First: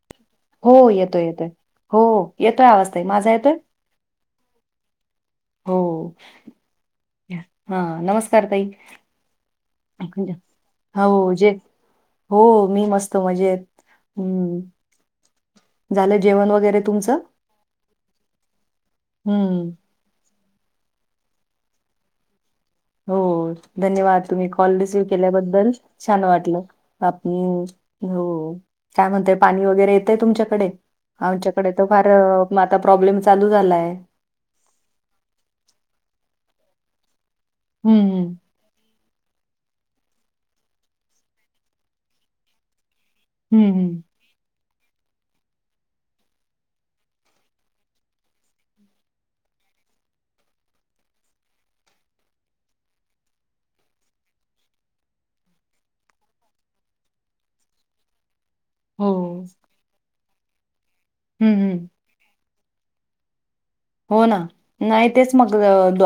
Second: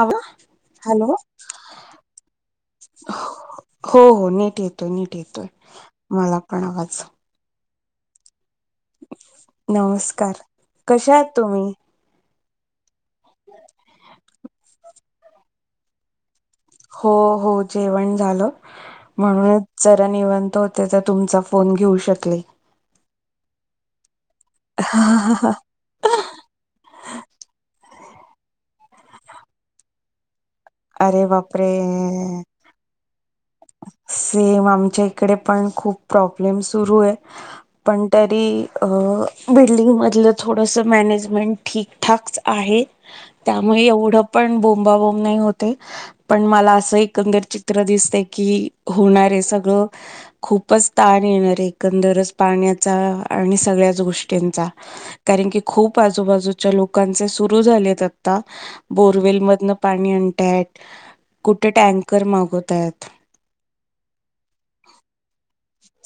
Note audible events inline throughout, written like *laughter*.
आवळा. हो येतोय -येतोय. हो येतोय आवाज ताई. माझा येतोय. हो- हो नीट येतोय. नीट येतोय. मला पण आवाज. हा नमस्कार ताई. नमस्कार कशा आहात हो जे तुम्ही हो मी मस्त मजेत्. झाल जेवण वगैरे? हो तुमचं? -हो जेवण झाल हं. म्हणूनच जा रा निवांत होते, तर तुमचा फोन घेऊ शकले. हो, धन्यवाद तुम्ही कॉल रिसीव्ह केल्याबद्दल. छान वाटल. काय म्हणतय? पाणी वगैरे येतय तुमच्याकडे. अरे आमच्याकडे बापरे तर फार आता प्रॉब्लेम चालू झा सेम आमच्या इकडे पण खूप प्रॉब्लेम सुरू आहे. हं, पण हं. तरी, अ बिल्डिंग मधल थोडस मॅनेजमेंट ठीकठाकच आहे. हं, त्यामुळे हं. एवढंम पण बोंबाबोंब नाही होते पण मला अस एकंदर चित्र दिसते कि होणारे सगळ खूपच ताण येणार हे एकंदरच पाण्याचा आणि सगळ्याच गोष्टींचा. कारण की खूप आजूबाजूच्या लोकांचे सुरू झालेत अआ आता बोरवेल हो. मधन पाणी आणताय. हं, कुठे हं. टँक कर मागवतय. हो ना. नाही तेच मग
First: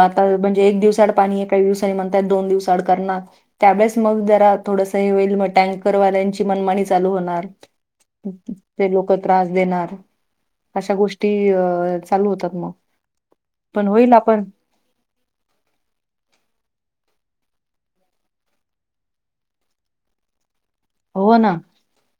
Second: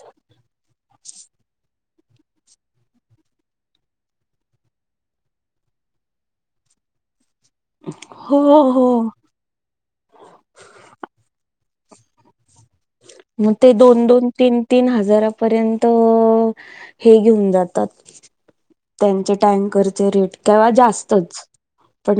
आता म्हणजे एक दिवसाआड पाणी आहे, काही दिवसांनी म्हणताय दोन दिवस अड करणार. त्यावेळेस मग जरा थोडस हे होईल मग टँकरवाल्यांची मनमाणी चालू होणार. हो हो ते लोकं त्रास देणार. अशा गोष्टी अ चालू होतात. मग मग ते पण दोन होईल -दोन आपण तीन तीन हजारापर्यंत हे घेऊन जातात. त्यांचे टँकरचे रेट केव्हा जास् हो ना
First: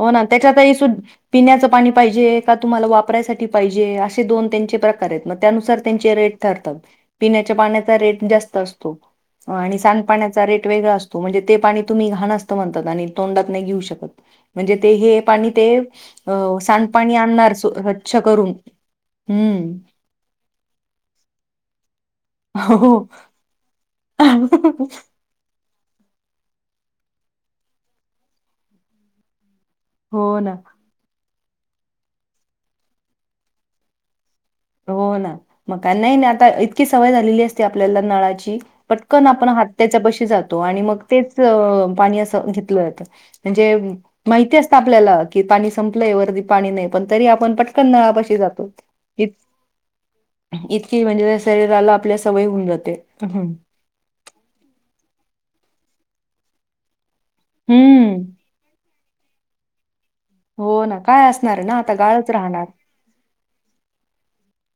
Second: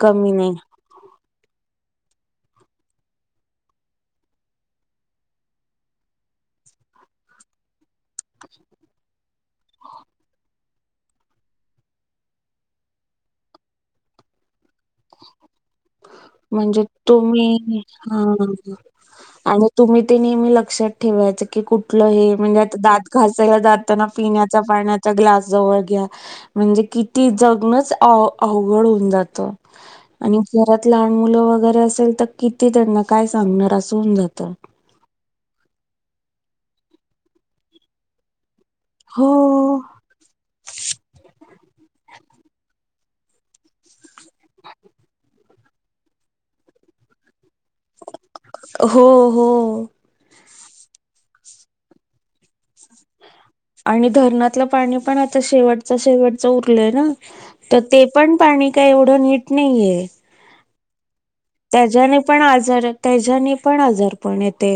हो ना त्याच्यात ही सुद् पिण्याचं पाणी पाहिजे का तुम्हाला वापरायसाठी पाहिजे असे दोन त्यांचे प्रकार आहेत मग त्यानुसार त्यांचे रेट ठरतात. पिण्याच्या पाण्याचा रेट जास्त असतो आणि सांडपाण्याचा रेट वेगळा असतो म्हणजे ते पाणी तुम्ही घाण असत म्हणतात. अनिल तोंडात नाही घेऊ शकत म्हणजे ते हे पाणी ते अ म्हणजे सांडपाणी आणणार स्व - तुम्ही स्वच्छ करून हा आणि हम्म तुम्ही ते नेहमी लक्षात ठेवायचं की कुठलं हे म्हणजे आता हो दात घासायला दात ताना पिण्याचा पाण्याचा ग्लास जवळ घ्या म्हणजे किती जगणच आव -अवघड होऊन जातं. हो ना? त्यात लहान मुलं वगैरे असेल तर किती त्यांना काय सांगणार अस होऊन जातं. हो ना म का नाही ना आता इतकी सवय झालेली असते आपल्याला नळाची पटकन आपण हात हो. त्याच्या पशी जातो आणि मग तेच पाणी असं घेतलं जातं. म्हणजे माहिती असत आपल्याला. कि पाणी संपलंय वरती पाणी नाही. पण तरी आपण पट क नळापाशी जातो. हो इत हो. इतकी म्हणजे शरीराला आपल्या सवयी होऊन जाते. आणि धरणातलं पाणी पण आता शेवटचा शेवटच उरलंय ना? तर ते हं. पण पाणी का एवढं नीट नाहीये. हो ना? काय असणार आहे ना आता त्याच्याने गाळच पण राहणार. आजार त्याच्याने पण आजारपण येते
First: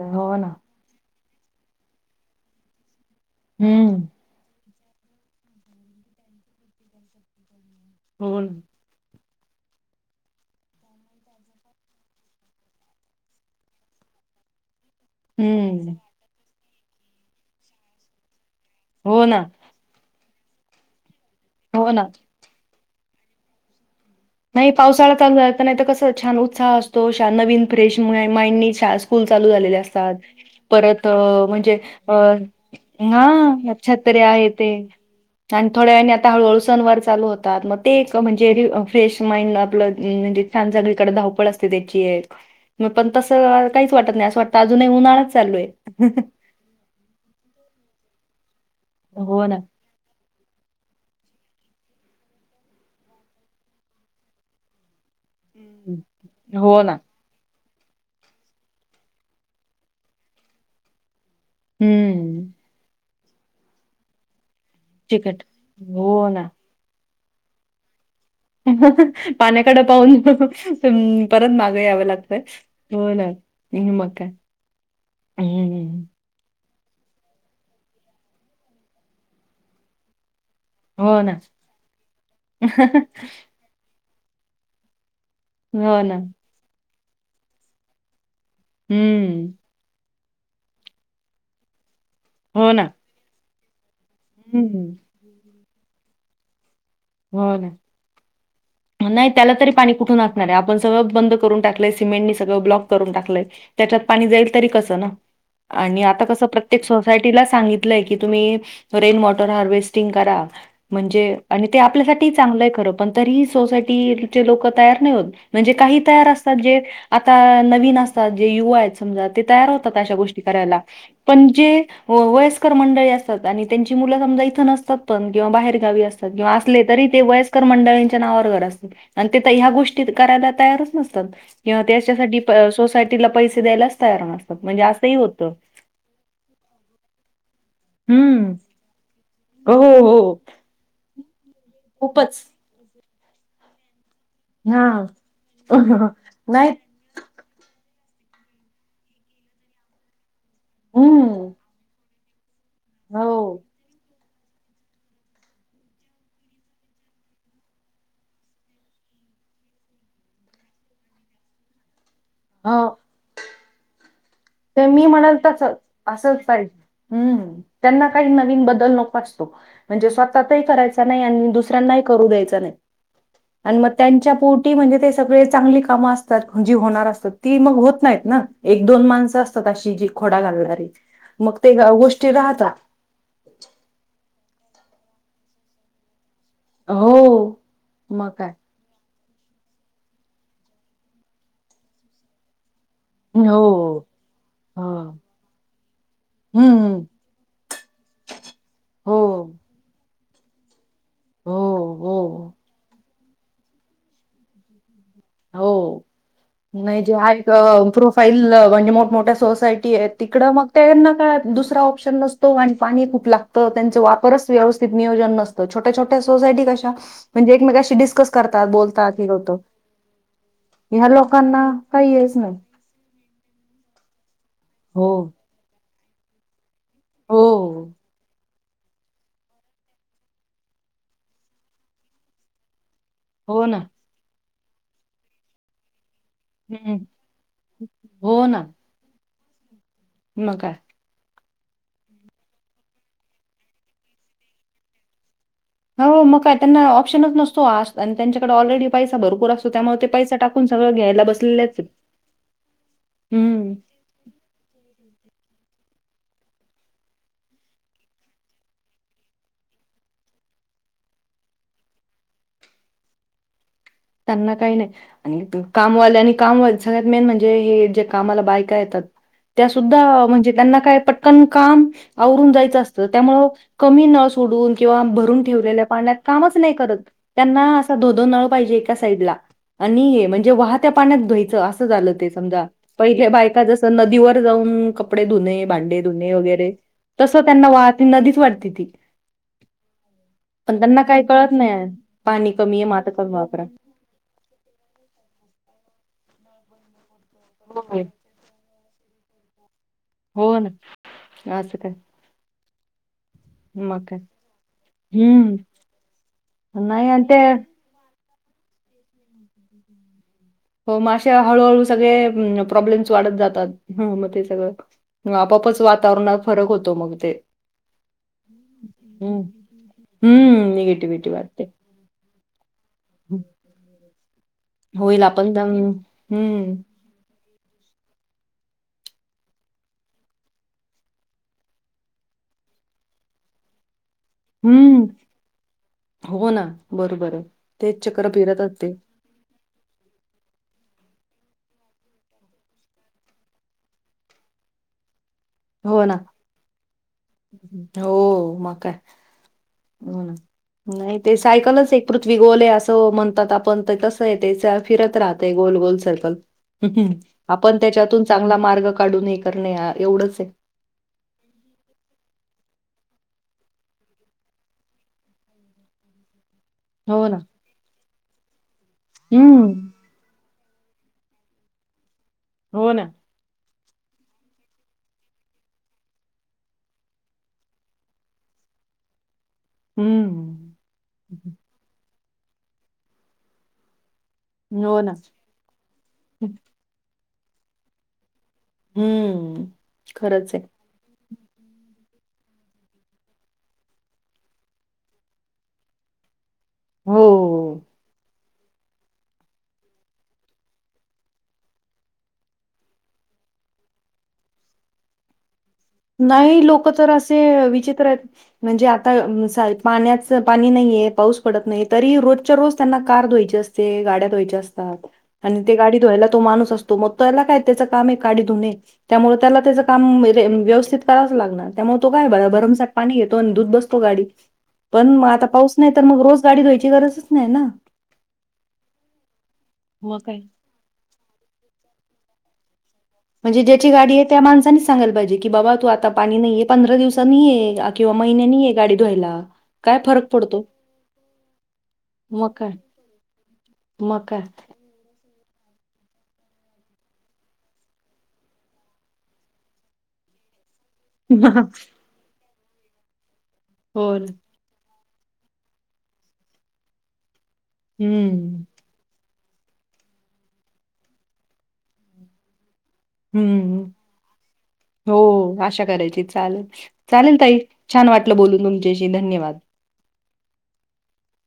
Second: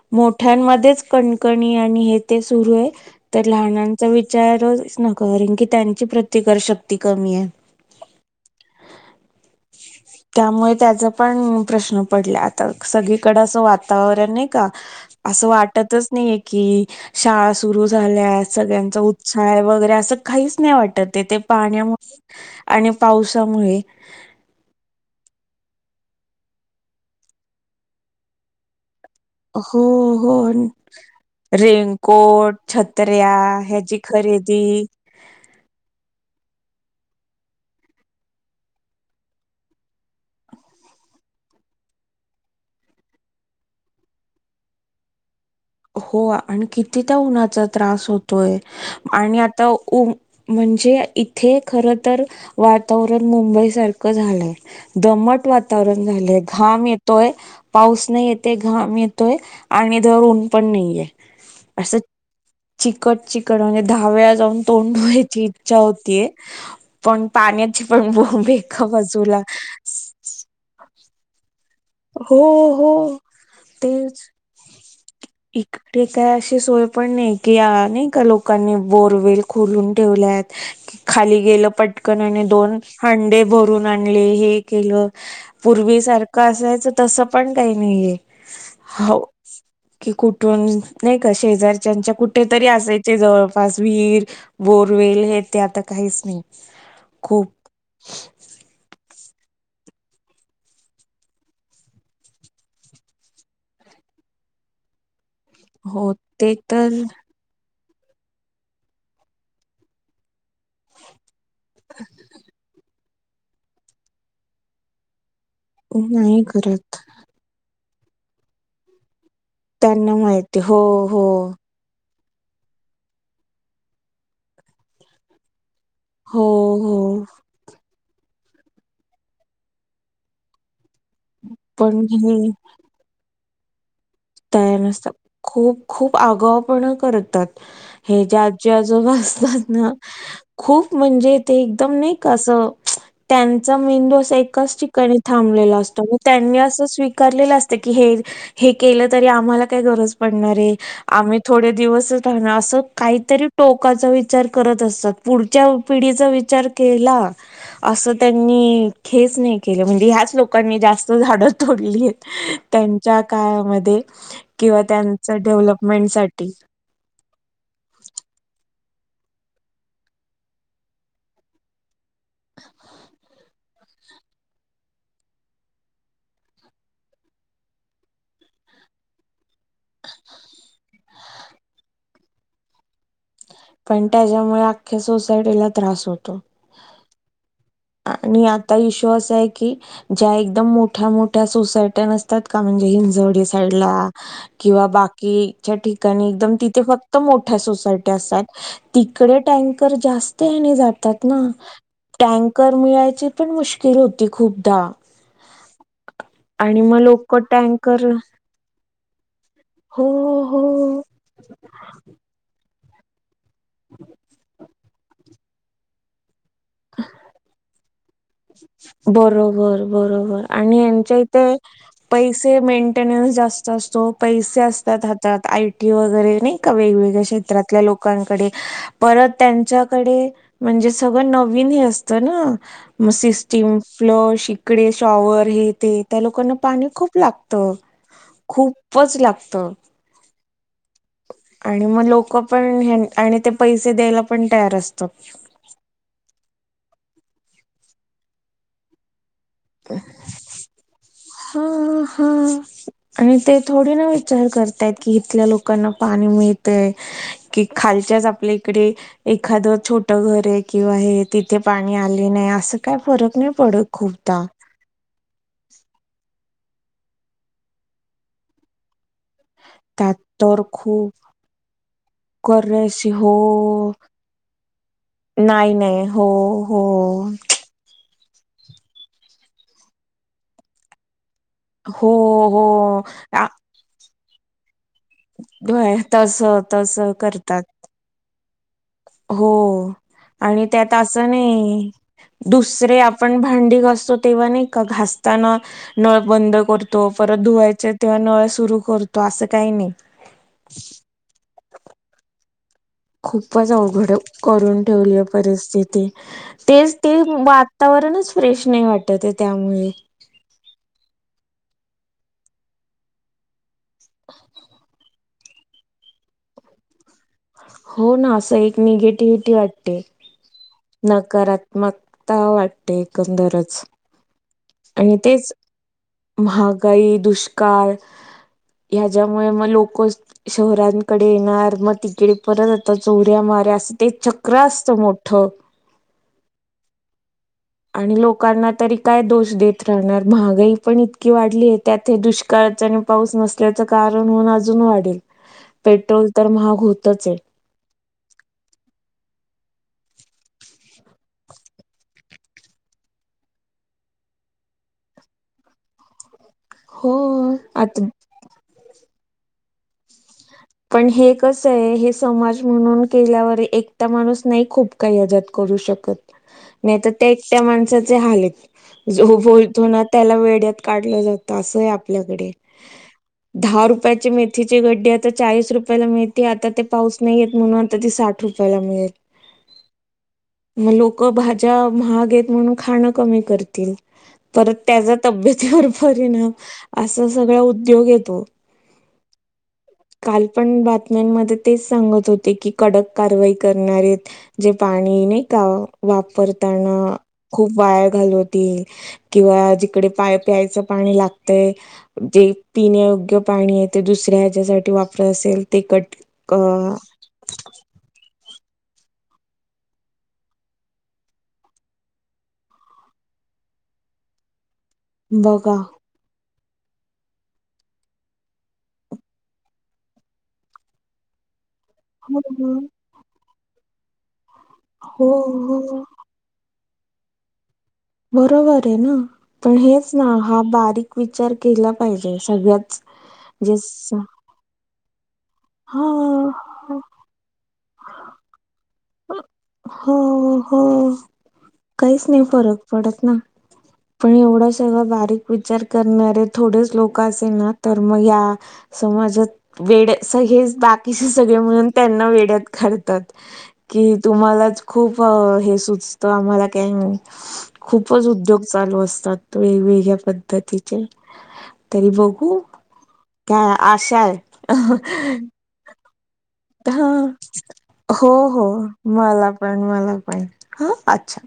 हो ना. मोठ्यांमध्येच कण कणी आणि हे ते सुरू आहे तर हं. लहानांचा विचार न कारण की त्यांची प्रतिकार शक्ती कमी आहे. हो न् त्यामुळ त्याचा पण प्रश्न पडला. आता सगळीकड असं वातावरण नाही का? असं हं. वाटतच नाहीये की शाळा सुरु झाल्या सगळ्यांचा हो ना. उत्साह वगैरे असं काहीच नाही वाटत ते ते हो पाण्यामु ना. - आणि पावसामुळे नाही पावसाळा चालू झाला नाही त कस छान उत्साह असतो छा नवीन फ्रेश नी माइंड शाळा सु स्कूल चालू झालेले हो असतात हो परत म्हणजे अ रेनकोट छत्र्या हा ह्याची तरी आहे ते खरेदी आणि थोड्या वेळाने आता हळू हळू सनवार चालू होतात. मग ते एक म्हणजे री फ्रेश माइंड आपलं म्हणजे छान सगळीकडे धावपळ असते त्याची एक मग पण तसं काहीच वाटत नाही असं वाटतं अजूनही उन्हाळाच चालू आहे. हो. आणि किती त्या उन्हाचा त्रास होतोय, आणि हो ना. आता उम, म्हणजे इथे खर तर वातावरण मुंबई सारखं झालंय. दमट हं. वातावरण झालंय, हो घाम ना. येतोय पाऊस नाही येतेय, घाम येतोय आणि धड ऊन पण नाहीये. असं हम्म चिकट - चिकट म्हणजे दहा वेळा जाऊन तोंड चिकट धुवायची इच्छा हो होतेय ना. पण पाण्याची पण बोंब एका बाजूला *unintelligible* पाउन. *unintelligible* परत मागं यावं लागतय, हो मग काय? एक हं. टे. काय अशी सोय पण नाही की नाही का, लोकांनी बोरवेल खोलून ठेवल्यात. हो ना. खाली गेलं पटकन आणि दोन हंडे भ *unintelligible* आणले हे केल हो पूर्वी ना. सारख असं च तस पण काही नाहीये, हाव हं. कि कुठून नाही का शेजारच्याच्या कुठेेतरी हो ना. असायचे जवळपास विहीर हं. बोरवेल हे ते आता काहीच नाही. खूप हो ना. नाही त्याला तरी पाणी कुठून असणार हाय, आपण सगळं बंद करून टाकलंय, सिमेंटनी सगळं ब्लॉक करून टाकलंय. त्याच्यात पाणी जाईल तरी कसं ना? आणि हो आता कसं ते प्रत्येक तर सोसायटीला सांगित लय की तुम्ही रेन वॉटर हार्वेर्स्टिंग करा, म्हणजे आणि ते आपल्यासाठी चांगलं आहे खरं पण तरीही सोसायटीचे लोक तयार नाही होत. म्हणजे काही तयार नाही असतात जे करत आता नवीन असतात जे युवा आहेत समजा, ते तयार होतात त्यांना अशा गोष्टी माहिती हो करायला, हो पण जे हो, वयस्कर मंडळी असतात आणि त्यांची मुलं समजा इथं नसतात पण किंवा बाहेर गावी असतात, हो असले हो तरी ते वयस्कर मंडळी त्या नावावर *unintelligible* आणि तिथं ह्या गोष्टी करायला तयारच नसतात किंवा पण त्याच्यासाठी हे सोसा तिला पैसे द्यायलाच तयार नसतात तयार म्हणजे नसतात. असही होतं. खूप खूप आगाऊपणा करतात, हे जे हम्म. आजी आजोबा असतात हो, ना हो. खूप म्हणजे ते एकदम नाही का खूपच. असं, त्यांचा मेंदू असा एक एकाच हां. ठिकाणी थांबलेला असत, म त्यांनी नाही अस स्वीकारलेलं असत, की हे हे केलं तरी आम्हाला काय गरज पडणारेय, आम्ही हं. थोडे दिवसच राहणार, असं त काहीतरी हो, टोकाचा विचार करत असतात, पुढच्या पिढीचा विचार केला असं त्यांनी खेच नाही केलं म्हणजे, ह्याच लोकांनी जास्त झाडं तोडलीयेत. हो. त्यांच्या काळामध्ये किंवा ते मी म्हणलं त्यांचं तसच, असंच डेव्हलपमेंटसाठी पाहिजे. हम्म, त्यांना काही नवीन बदल नको असतो म्हणजे, स्वतःचाही करायचा नाही आणि दुस सऱ्यांनाही करू द्यायच नाही. आणि मग त्यांच्या पोटी म्हणजे ते सगळे चांगली कामं असतात जी होणार असतात, ती मग होत नाहीत ना. एक दोन माणसं असतात अशी, जी खोडा घालणारी, मग ते गोष्टी राहतात. पण त्याज्यामुळ अख्या सोसायटीला त्रास होतो. हो. मग आणि काय. आ ता इशू असा आहे की, ज्या एकदम मोठ्या मोठ्या सोसायट्या नसतात का म्हणजे हि जवडी साईडला. हो. किंवा हां. बाकीच्या ठिकाणी, एकदम तिथे हं. फक्त मोठ्या सोसायटी असतात. तिकडे हो. टँकर जास्त हिने जातात ना. हो, टँ हो, मिळायची पण मुश्किल होती खूपदा. हो. आणि मग नाही जे लोक *unintelligible* टँकर प्रोफाईल म्हणजे मोठमोठ्या सोसायटी हो आहेत तिकडं मग हो *unintelligible* का दुसरा ऑप्शन नस तो आणि पाणी खूप लागतं, त्यांच वापरच व्यवस्थित नियोजन नसत, छोट्या छोट त्या सोसायटी कशा म्हणजे एकमेकाशी डिस्कस करतात, बोलतात हे होतं. बरोबर बरोबर ह्या आणिच्या इथे लोकांना काही हेच नाही. पैसे मेन टेनेन्स जास्त असतो पैसे असतात हो, हच्यात आय टी वगैरे नाही का वेगवेगळ्या हो, क्षेत्रातल्या लोकांकडे. परत त्यांच्याकडे म्हणजे सगळं नवीन हे असतं ना म हो सिस्टीम ना. फ्लश इकडे शॉवर हे ते त्या लोकांना पाणी हं, खूप लागतं खूपच लागतं. म काय आणि म लोकं पण हे आणि आणि ते पैसे द्यायला पण तयार असतात. हो मग का त्यांना ऑप्शनच नसतो आणि त्यांच्याकडे ऑलरेडी पैसा भरपूर अस तो त्यामुळे ते पैसा टाकून सगळं घ्यायला हा बसलेलेत की, हा हम्म. चार करताय की इथल्या लोकांना पाणी मिळतय की, खालच्याच आपल्या इकडे एखादं छोटं घर आहे किंवा हे, तिथे पाणी आले नाही असं काय फरक नाही पडत. खूपदा त्यांना काही नाही आणि कामवाले आणि कामवाले सगळ्यात मेन म्हणजे हे जे कामाला बायका येतात त्या त्यात सुद्धा म्हणजे तर त्यांना काय खूप पटकन काम आवरून जायचं असतं कशी हो त्यामुळे कमी नळ सोडून किंवा भरून नाही ठेवले नाही पाण्यात हो कामच नाही हो करत त्यांना अस दोन दोन नळ पाहिजे एका साईडला आणि म्हणजे वाहत्या पाण्यात धुयचं असं हो झालं ते समजा हो पहिल्या आ, बायका जसं नदीवर जाऊन कपडे धुणे होय, भांडे धुणे तस वगैरे तस तसं करतात त्यांना वाहती नदीच वाटती ती. हो आणि पण त्यात त्यांना काही असं कळत नाही पाणी कमी आहे मग दुसरे आता कमी आपण वापरा भांडी घासतो तेव्हा नाही का घासताना नळ बंद करतो परत धुवायचे हो तेव्हा नळ सुरू कर तो असं काही नाही. हो ना असं काय खूपच मग अवघड काय. करून ठेवली आहे हम्म. परिस्थिती तेच नाही ते आणि मा वातावरणच फ्रेश नाही वाटत आहे त्यामुळे. हो म अशा हळूहळू सगळे प्रॉब्लेम्स वाढत जातात म ते सगळं. हम्म आपोपच वातावरणा फरक होतो मग ते. हो ना असं एक हं. निगेटिव्हटी वाटते हं. निगेटिव्हिटी वाढते. नकारात्मक ता वाटते एकंदरच आणि होईल तेच आपण पण हं. महागाई, दुष्काळ ह्याज्यामुळे मग लोकस शहरांकडे येणार मतिकडे परत आता चोऱ्या मार्या असं ते च क्रा असतो हं. मोठं हो ना बरोबर आहे. तेच आणि चक्र फिरत लोकांना असते. तरी काय दोष देत त राहणार महागाई पण इतकी वाढली आहे त्यात हे दुष्काळाच आणि पाऊस नसल्याचं कारण होऊन अजून वाढेल. हो ना. पेट्रोल तर महाग होतच आहे. हो म काय हो ना नाही ते सायकलच एक पृथ्वी गोल आहे असं म्हणतात आपण ते तसं ये तेच्या फिरत राहतय गोल गोल सर्कल. हो. आपण आता त्याच्यातून चांगला मार्ग काढून हे करणे आ एवढंच आहे. पण हे कसं आहे हे समाज म्हणून केल्यावर एकटा माणूस नाही खूप काही अजात करू शकत. ह नाही तर त्या एकट्या माणसाचे हाल आहेत जो बोलतो हम्म. ना त्याला वेड्यात काढलं जातं असं आहे आपल्याकडे. हो ना. दहा रुपयाचे मेथीचे गड्डे आत त चाळीस रुपयाला मिळते आता ते पाऊस नाहीयेत म्हणून त ती साठ रुपयाला मिळेल. हम्म. म लोक भाज्या महाग हेत म्हणून खाणं कमी करतील. तर हो ना. त्याचा तब्येतीवर परिणाम असा सगळा उद्योग येतो. हूं! कालपण बातम्यांमध्ये तेच सांगत होते की कडक कारवाई करणारेत जे पाणी नाही का वापर हो! खूप वाया घालवतील किंवा जिकडे पाय-प्यायचं पाणी लागतय जे पिण्यायोग्य पाणी आहे ते दुसऱ्या ह्याच्यासाठी वापरत असेल. ते कट अ नाही लोक तर असे विचित्र आहेत. म्हणजे आता सा पाण्याच पाणी नाहीये पाऊस पडत नाही, तरी रोजच्या रोज त्यांना कार धुवायची असते. चे गाड्या धुवायचे असतात आणि ते बघा गाडी धुवायला तो माणूस अस तो मग त्याला काय त्याच काम आहे गाडी धुने त्यामुळे त्याला त्याच काम व्यवस्थित करावचं लागणार. त्यामुळे तो काय ब हो हो भरमसाट पाणी घेतो आणि धूत बसतो गाडी पण आता पाऊस नाही तर हो मग रोज गाडी धुवायची गरजच नाही ना. बरोबर आहे ना पण हेच मग ना काय? हा बारीक विचार केला पाहिजे सगळ्याच म्हणजे जे ज्याची गाडी आहे त्या माणसांनी सांगायला पाहिजे की बाबा तू हा आता पाणी नहीये पंधरा दिवसांनी ये किंवा महिन्यानी आहे गाडी धुवायला काय फरक हो पडतो. हो काहीच नाही मग काय फरक पडत ना मग पण काय एवढाच. जेव्हा बारीक विचार करणारे थोडेच लोक असेल ना तर मग या समजात वेड अस हेच दात किसी सगळे म्हणून त्यांना वेड्यात काढतात कि हो ना तुम्हालाच खूप हे सुचत आम्हाला काय नाही खूपच उद्योग. हम्म चालू असतात वेगवेगळ्या पद्धतीचे तरी बघू काय हम्म आशाढ. हो आशा करायची चाल. हा हो हो तुमच्याशी मला धन्यवाद पण, मला पण हा अच्छा.